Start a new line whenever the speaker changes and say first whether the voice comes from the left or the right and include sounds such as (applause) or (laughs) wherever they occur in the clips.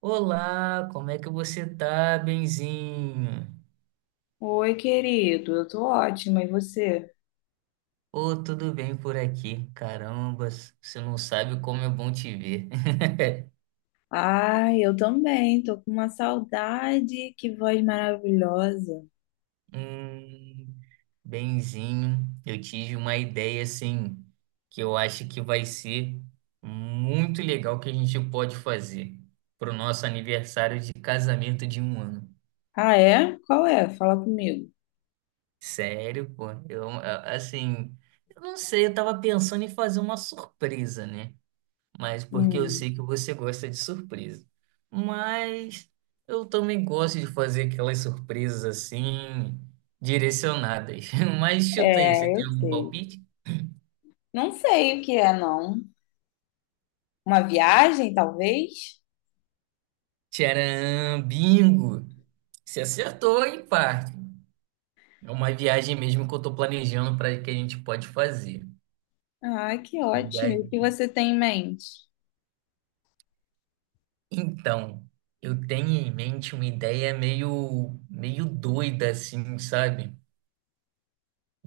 right: Olá, como é que você tá, benzinho?
left: Oi, querido, eu tô ótima, e você?
right: Ô, tudo bem por aqui? Caramba, você não sabe como é bom te ver. (laughs)
left: Ai, eu também, tô com uma saudade, que voz maravilhosa.
right: Hum, benzinho, eu tive uma ideia assim que eu acho que vai ser muito legal que a gente pode fazer pro nosso aniversário de casamento de um ano.
left: Ah, é? Qual é? Fala comigo.
right: Sério, pô, assim, eu não sei, eu tava pensando em fazer uma surpresa, né? Mas porque eu
left: Hum,
right: sei que você gosta de surpresa. Mas eu também gosto de fazer aquelas surpresas assim, direcionadas. (laughs) Mas chuta aí, você
left: é,
right: tem
left: eu
right: algum
left: sei.
right: palpite?
left: Não sei o que é, não. Uma viagem, talvez?
right: Tcharam, bingo! Você acertou em parte. É uma viagem mesmo que eu tô planejando para que a gente pode fazer.
left: Ah, que
right: E
left: ótimo. E
right: aí,
left: o que você tem em mente?
right: então, eu tenho em mente uma ideia meio doida assim, sabe?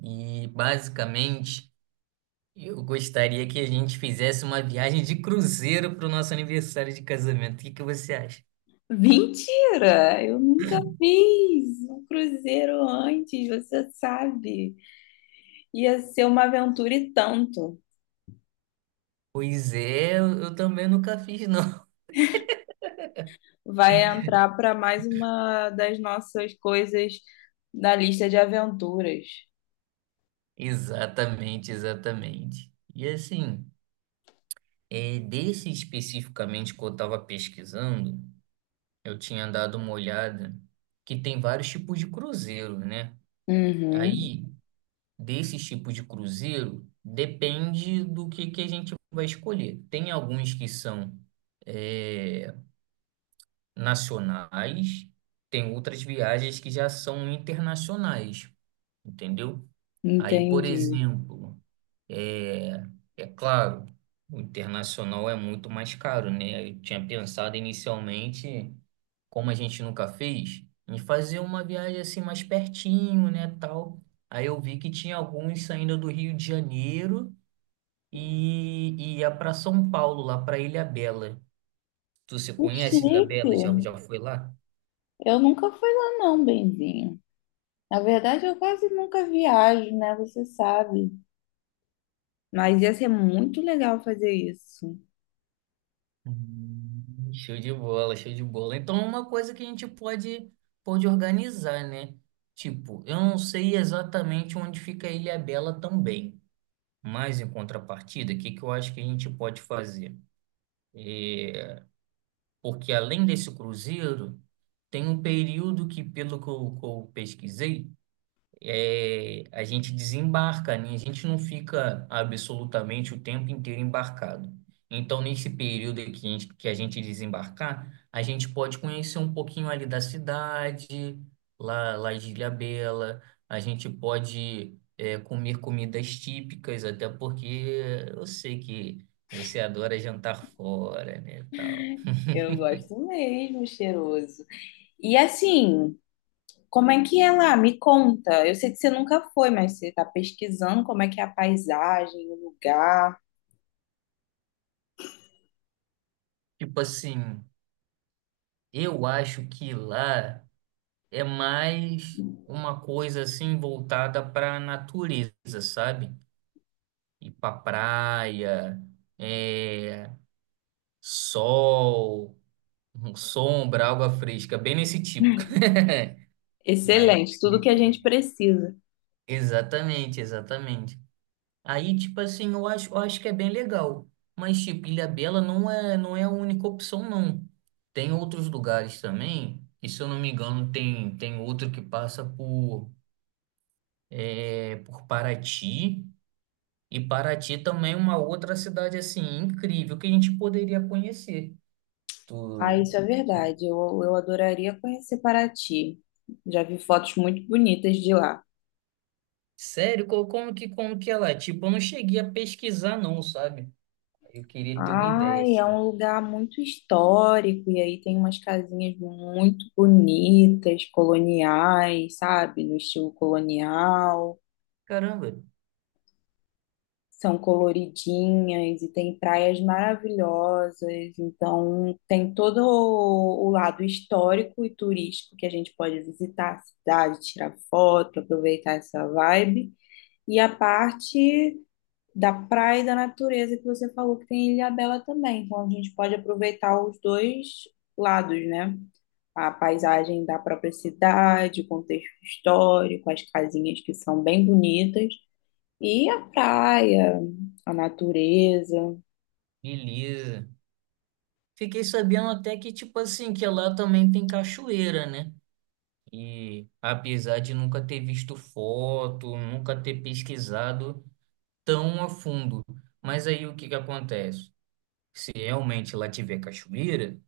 right: E basicamente eu gostaria que a gente fizesse uma viagem de cruzeiro para o nosso aniversário de casamento. O que que você acha?
left: Mentira! Eu nunca fiz um cruzeiro antes, você sabe. Ia ser uma aventura e tanto.
right: Pois é, eu também nunca fiz, não.
left: Vai entrar para mais uma das nossas coisas da lista de aventuras.
right: (laughs) Exatamente, exatamente. E assim, desse especificamente que eu estava pesquisando, eu tinha dado uma olhada que tem vários tipos de cruzeiro, né?
left: Uhum,
right: Aí, desses tipos de cruzeiro, depende do que a gente vai escolher. Tem alguns que são. é, Nacionais, tem outras viagens que já são internacionais, entendeu? Aí, por
left: entendi.
right: exemplo, é, é claro, o internacional é muito mais caro, né? Eu tinha pensado inicialmente, como a gente nunca fez, em fazer uma viagem assim mais pertinho, né, tal. Aí eu vi que tinha alguns saindo do Rio de Janeiro e ia para São Paulo, lá para Ilhabela. Tu se
left: Que
right: conhece
left: chique.
right: Ilhabela? Já, já foi lá?
left: Eu nunca fui lá não, benzinho. Na verdade, eu quase nunca viajo, né? Você sabe. Mas ia ser muito legal fazer isso.
right: Show de bola, show de bola. Então, é uma coisa que a gente pode, pode organizar, né? Tipo, eu não sei exatamente onde fica a Ilha Bela também, mas em contrapartida, o que que eu acho que a gente pode fazer? Porque além desse cruzeiro, tem um período que, que eu pesquisei, a gente desembarca, né? A gente não fica absolutamente o tempo inteiro embarcado. Então, nesse período que a gente desembarcar, a gente pode conhecer um pouquinho ali da cidade, lá de Ilhabela, a gente pode comer comidas típicas, até porque eu sei que você adora jantar fora, né, tal.
left: Eu gosto mesmo, cheiroso. E assim, como é que é lá? Me conta. Eu sei que você nunca foi, mas você está pesquisando como é que é a paisagem, o lugar.
right: Tipo assim, eu acho que lá é mais uma coisa assim voltada para a natureza, sabe? Ir para praia, é, sol, sombra, água fresca, bem nesse tipo. (laughs) Mas
left: Excelente, tudo que a gente
right: é,
left: precisa.
right: exatamente, exatamente. Aí, tipo assim, eu acho que é bem legal. Mas, tipo, Ilhabela não é a única opção, não. Tem outros lugares também. E se eu não me engano, tem outro que passa por, por Paraty. E Paraty também é uma outra cidade assim incrível que a gente poderia conhecer.
left: Ah,
right: Tu-
left: isso é verdade. Eu adoraria conhecer Paraty. Já vi fotos muito bonitas de lá.
right: Sério, como que ela é? Tipo, eu não cheguei a pesquisar não, sabe? Eu queria ter uma ideia
left: Ai, é
right: assim.
left: um lugar muito histórico e aí tem umas casinhas muito bonitas, coloniais, sabe? No estilo colonial.
right: Caramba,
left: São coloridinhas e tem praias maravilhosas, então tem todo o lado histórico e turístico que a gente pode visitar a cidade, tirar foto, aproveitar essa vibe, e a parte da praia e da natureza que você falou que tem em Ilhabela também, então a gente pode aproveitar os dois lados, né? A paisagem da própria cidade, o contexto histórico, as casinhas que são bem bonitas, e a praia, a natureza.
right: beleza. Fiquei sabendo até que tipo assim que lá também tem cachoeira, né? E apesar de nunca ter visto foto, nunca ter pesquisado tão a fundo, mas aí o que que acontece? Se realmente lá tiver cachoeira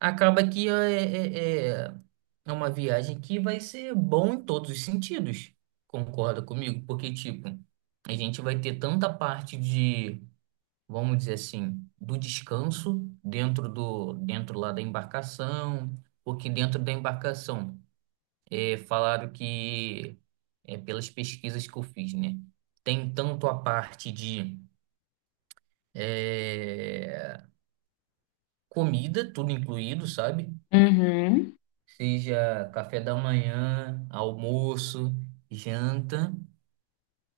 right: acaba que é uma viagem que vai ser bom em todos os sentidos. Concorda comigo? Porque, tipo, a gente vai ter tanta parte de, vamos dizer assim, do descanso dentro lá da embarcação, porque dentro da embarcação falaram que, pelas pesquisas que eu fiz, né? Tem tanto a parte de é, comida, tudo incluído, sabe?
left: Uhum.
right: Seja café da manhã, almoço, janta.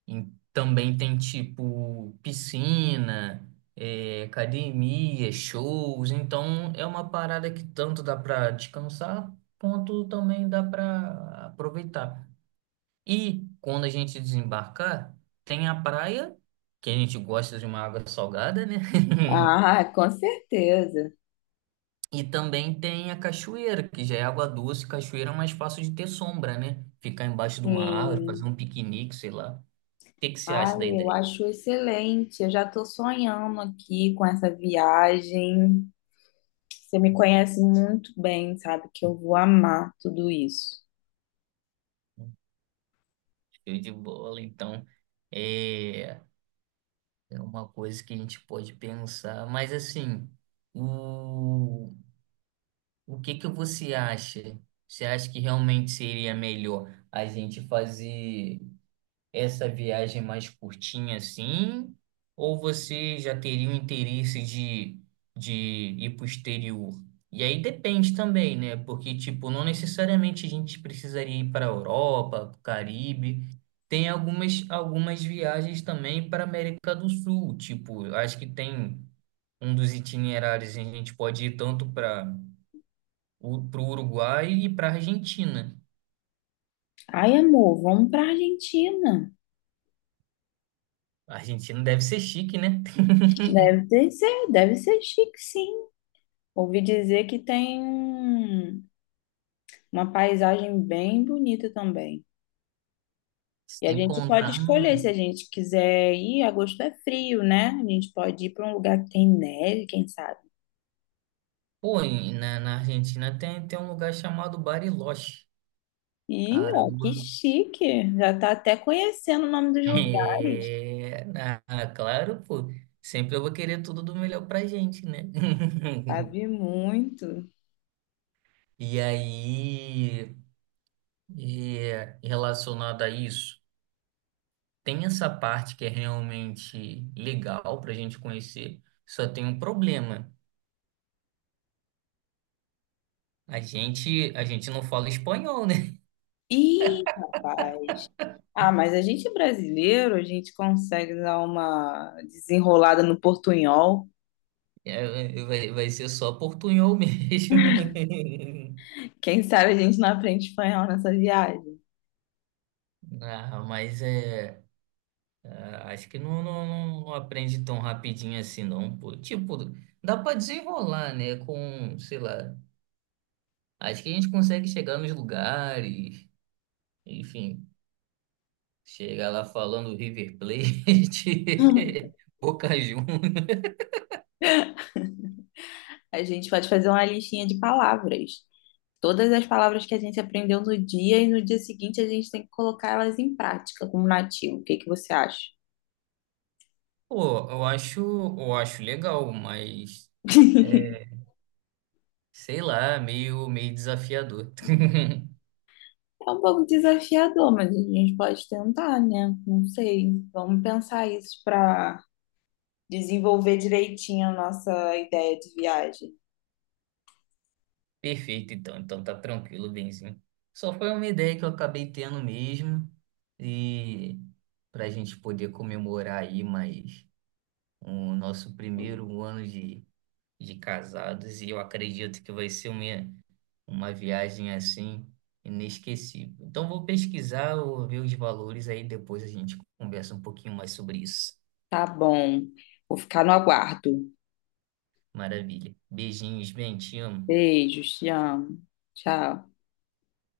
right: E também tem tipo piscina, academia, shows. Então é uma parada que tanto dá para descansar, quanto também dá para aproveitar. E quando a gente desembarcar, tem a praia, que a gente gosta de uma água salgada, né? (laughs)
left: Ah, (laughs) com certeza.
right: E também tem a cachoeira, que já é água doce. Cachoeira é mais fácil de ter sombra, né? Ficar embaixo de uma árvore, fazer
left: Sim.
right: um piquenique, sei lá. O que que você
left: Ai,
right: acha da
left: eu
right: ideia?
left: acho excelente. Eu já estou sonhando aqui com essa viagem. Você me conhece muito bem, sabe que eu vou amar tudo isso.
right: Show de bola, então. É, é uma coisa que a gente pode pensar. Mas assim, o, o que que você acha? Você acha que realmente seria melhor a gente fazer essa viagem mais curtinha assim? Ou você já teria o interesse de ir para o exterior? E aí depende também, né? Porque, tipo, não necessariamente a gente precisaria ir para a Europa, para o Caribe. Tem algumas viagens também para a América do Sul. Tipo, eu acho que tem um dos itinerários que a gente pode ir tanto para o pro Uruguai e para a Argentina.
left: Ai, amor, vamos para Argentina.
right: A Argentina deve ser chique, né? (laughs)
left: Deve ter ser, deve ser chique, sim. Ouvi dizer que tem um- uma paisagem bem bonita também. E a
right: Sem
left: gente pode
right: contar no…
left: escolher se a gente quiser ir. Agosto é frio, né? A gente pode ir para um lugar que tem neve, quem sabe.
right: Pô, na Argentina tem um lugar chamado Bariloche.
left: Ih, ó,
right: Caramba.
left: que
right: (laughs)
left: chique! Já tá até conhecendo o nome dos lugares.
right: É, ah, claro, pô. Sempre eu vou querer tudo do melhor pra gente, né?
left: Sabe
right: (laughs)
left: muito.
right: E aí, relacionado a isso, tem essa parte que é realmente legal pra gente conhecer, só tem um problema. A gente não fala espanhol, né? (laughs)
left: Ih, rapaz. Ah, mas a gente é brasileiro, a gente consegue dar uma desenrolada no portunhol.
right: É, vai ser só portunhol mesmo.
left: Quem sabe a gente não aprende espanhol nessa viagem.
right: (laughs) Ah, mas é. Ah, acho que não, não aprende tão rapidinho assim, não, pô. Tipo, dá pra desenrolar, né? Com, sei lá. Acho que a gente consegue chegar nos lugares, enfim, chegar lá falando River Plate,
left: (laughs)
right: (laughs) Boca Juniors.
left: A gente pode fazer uma listinha de palavras. Todas as palavras que a gente aprendeu no dia e no dia seguinte a gente tem que colocar elas em prática como nativo. O que que você acha?
right: Pô, eu acho legal, mas é, sei lá, meio desafiador. (laughs)
left: É um pouco desafiador, mas a gente pode tentar, né? Não sei. Vamos pensar isso para desenvolver direitinho a nossa ideia de viagem.
right: Perfeito, então. Então tá tranquilo, Benzinho. Só foi uma ideia que eu acabei tendo mesmo e para a gente poder comemorar aí mais o nosso primeiro ano de casados e eu acredito que vai ser uma viagem assim inesquecível. Então vou pesquisar, vou ver os valores aí depois a gente conversa um pouquinho mais sobre isso.
left: Tá bom. Vou ficar no aguardo.
right: Maravilha. Beijinhos, bem, te amo.
left: Beijos, te amo. Tchau.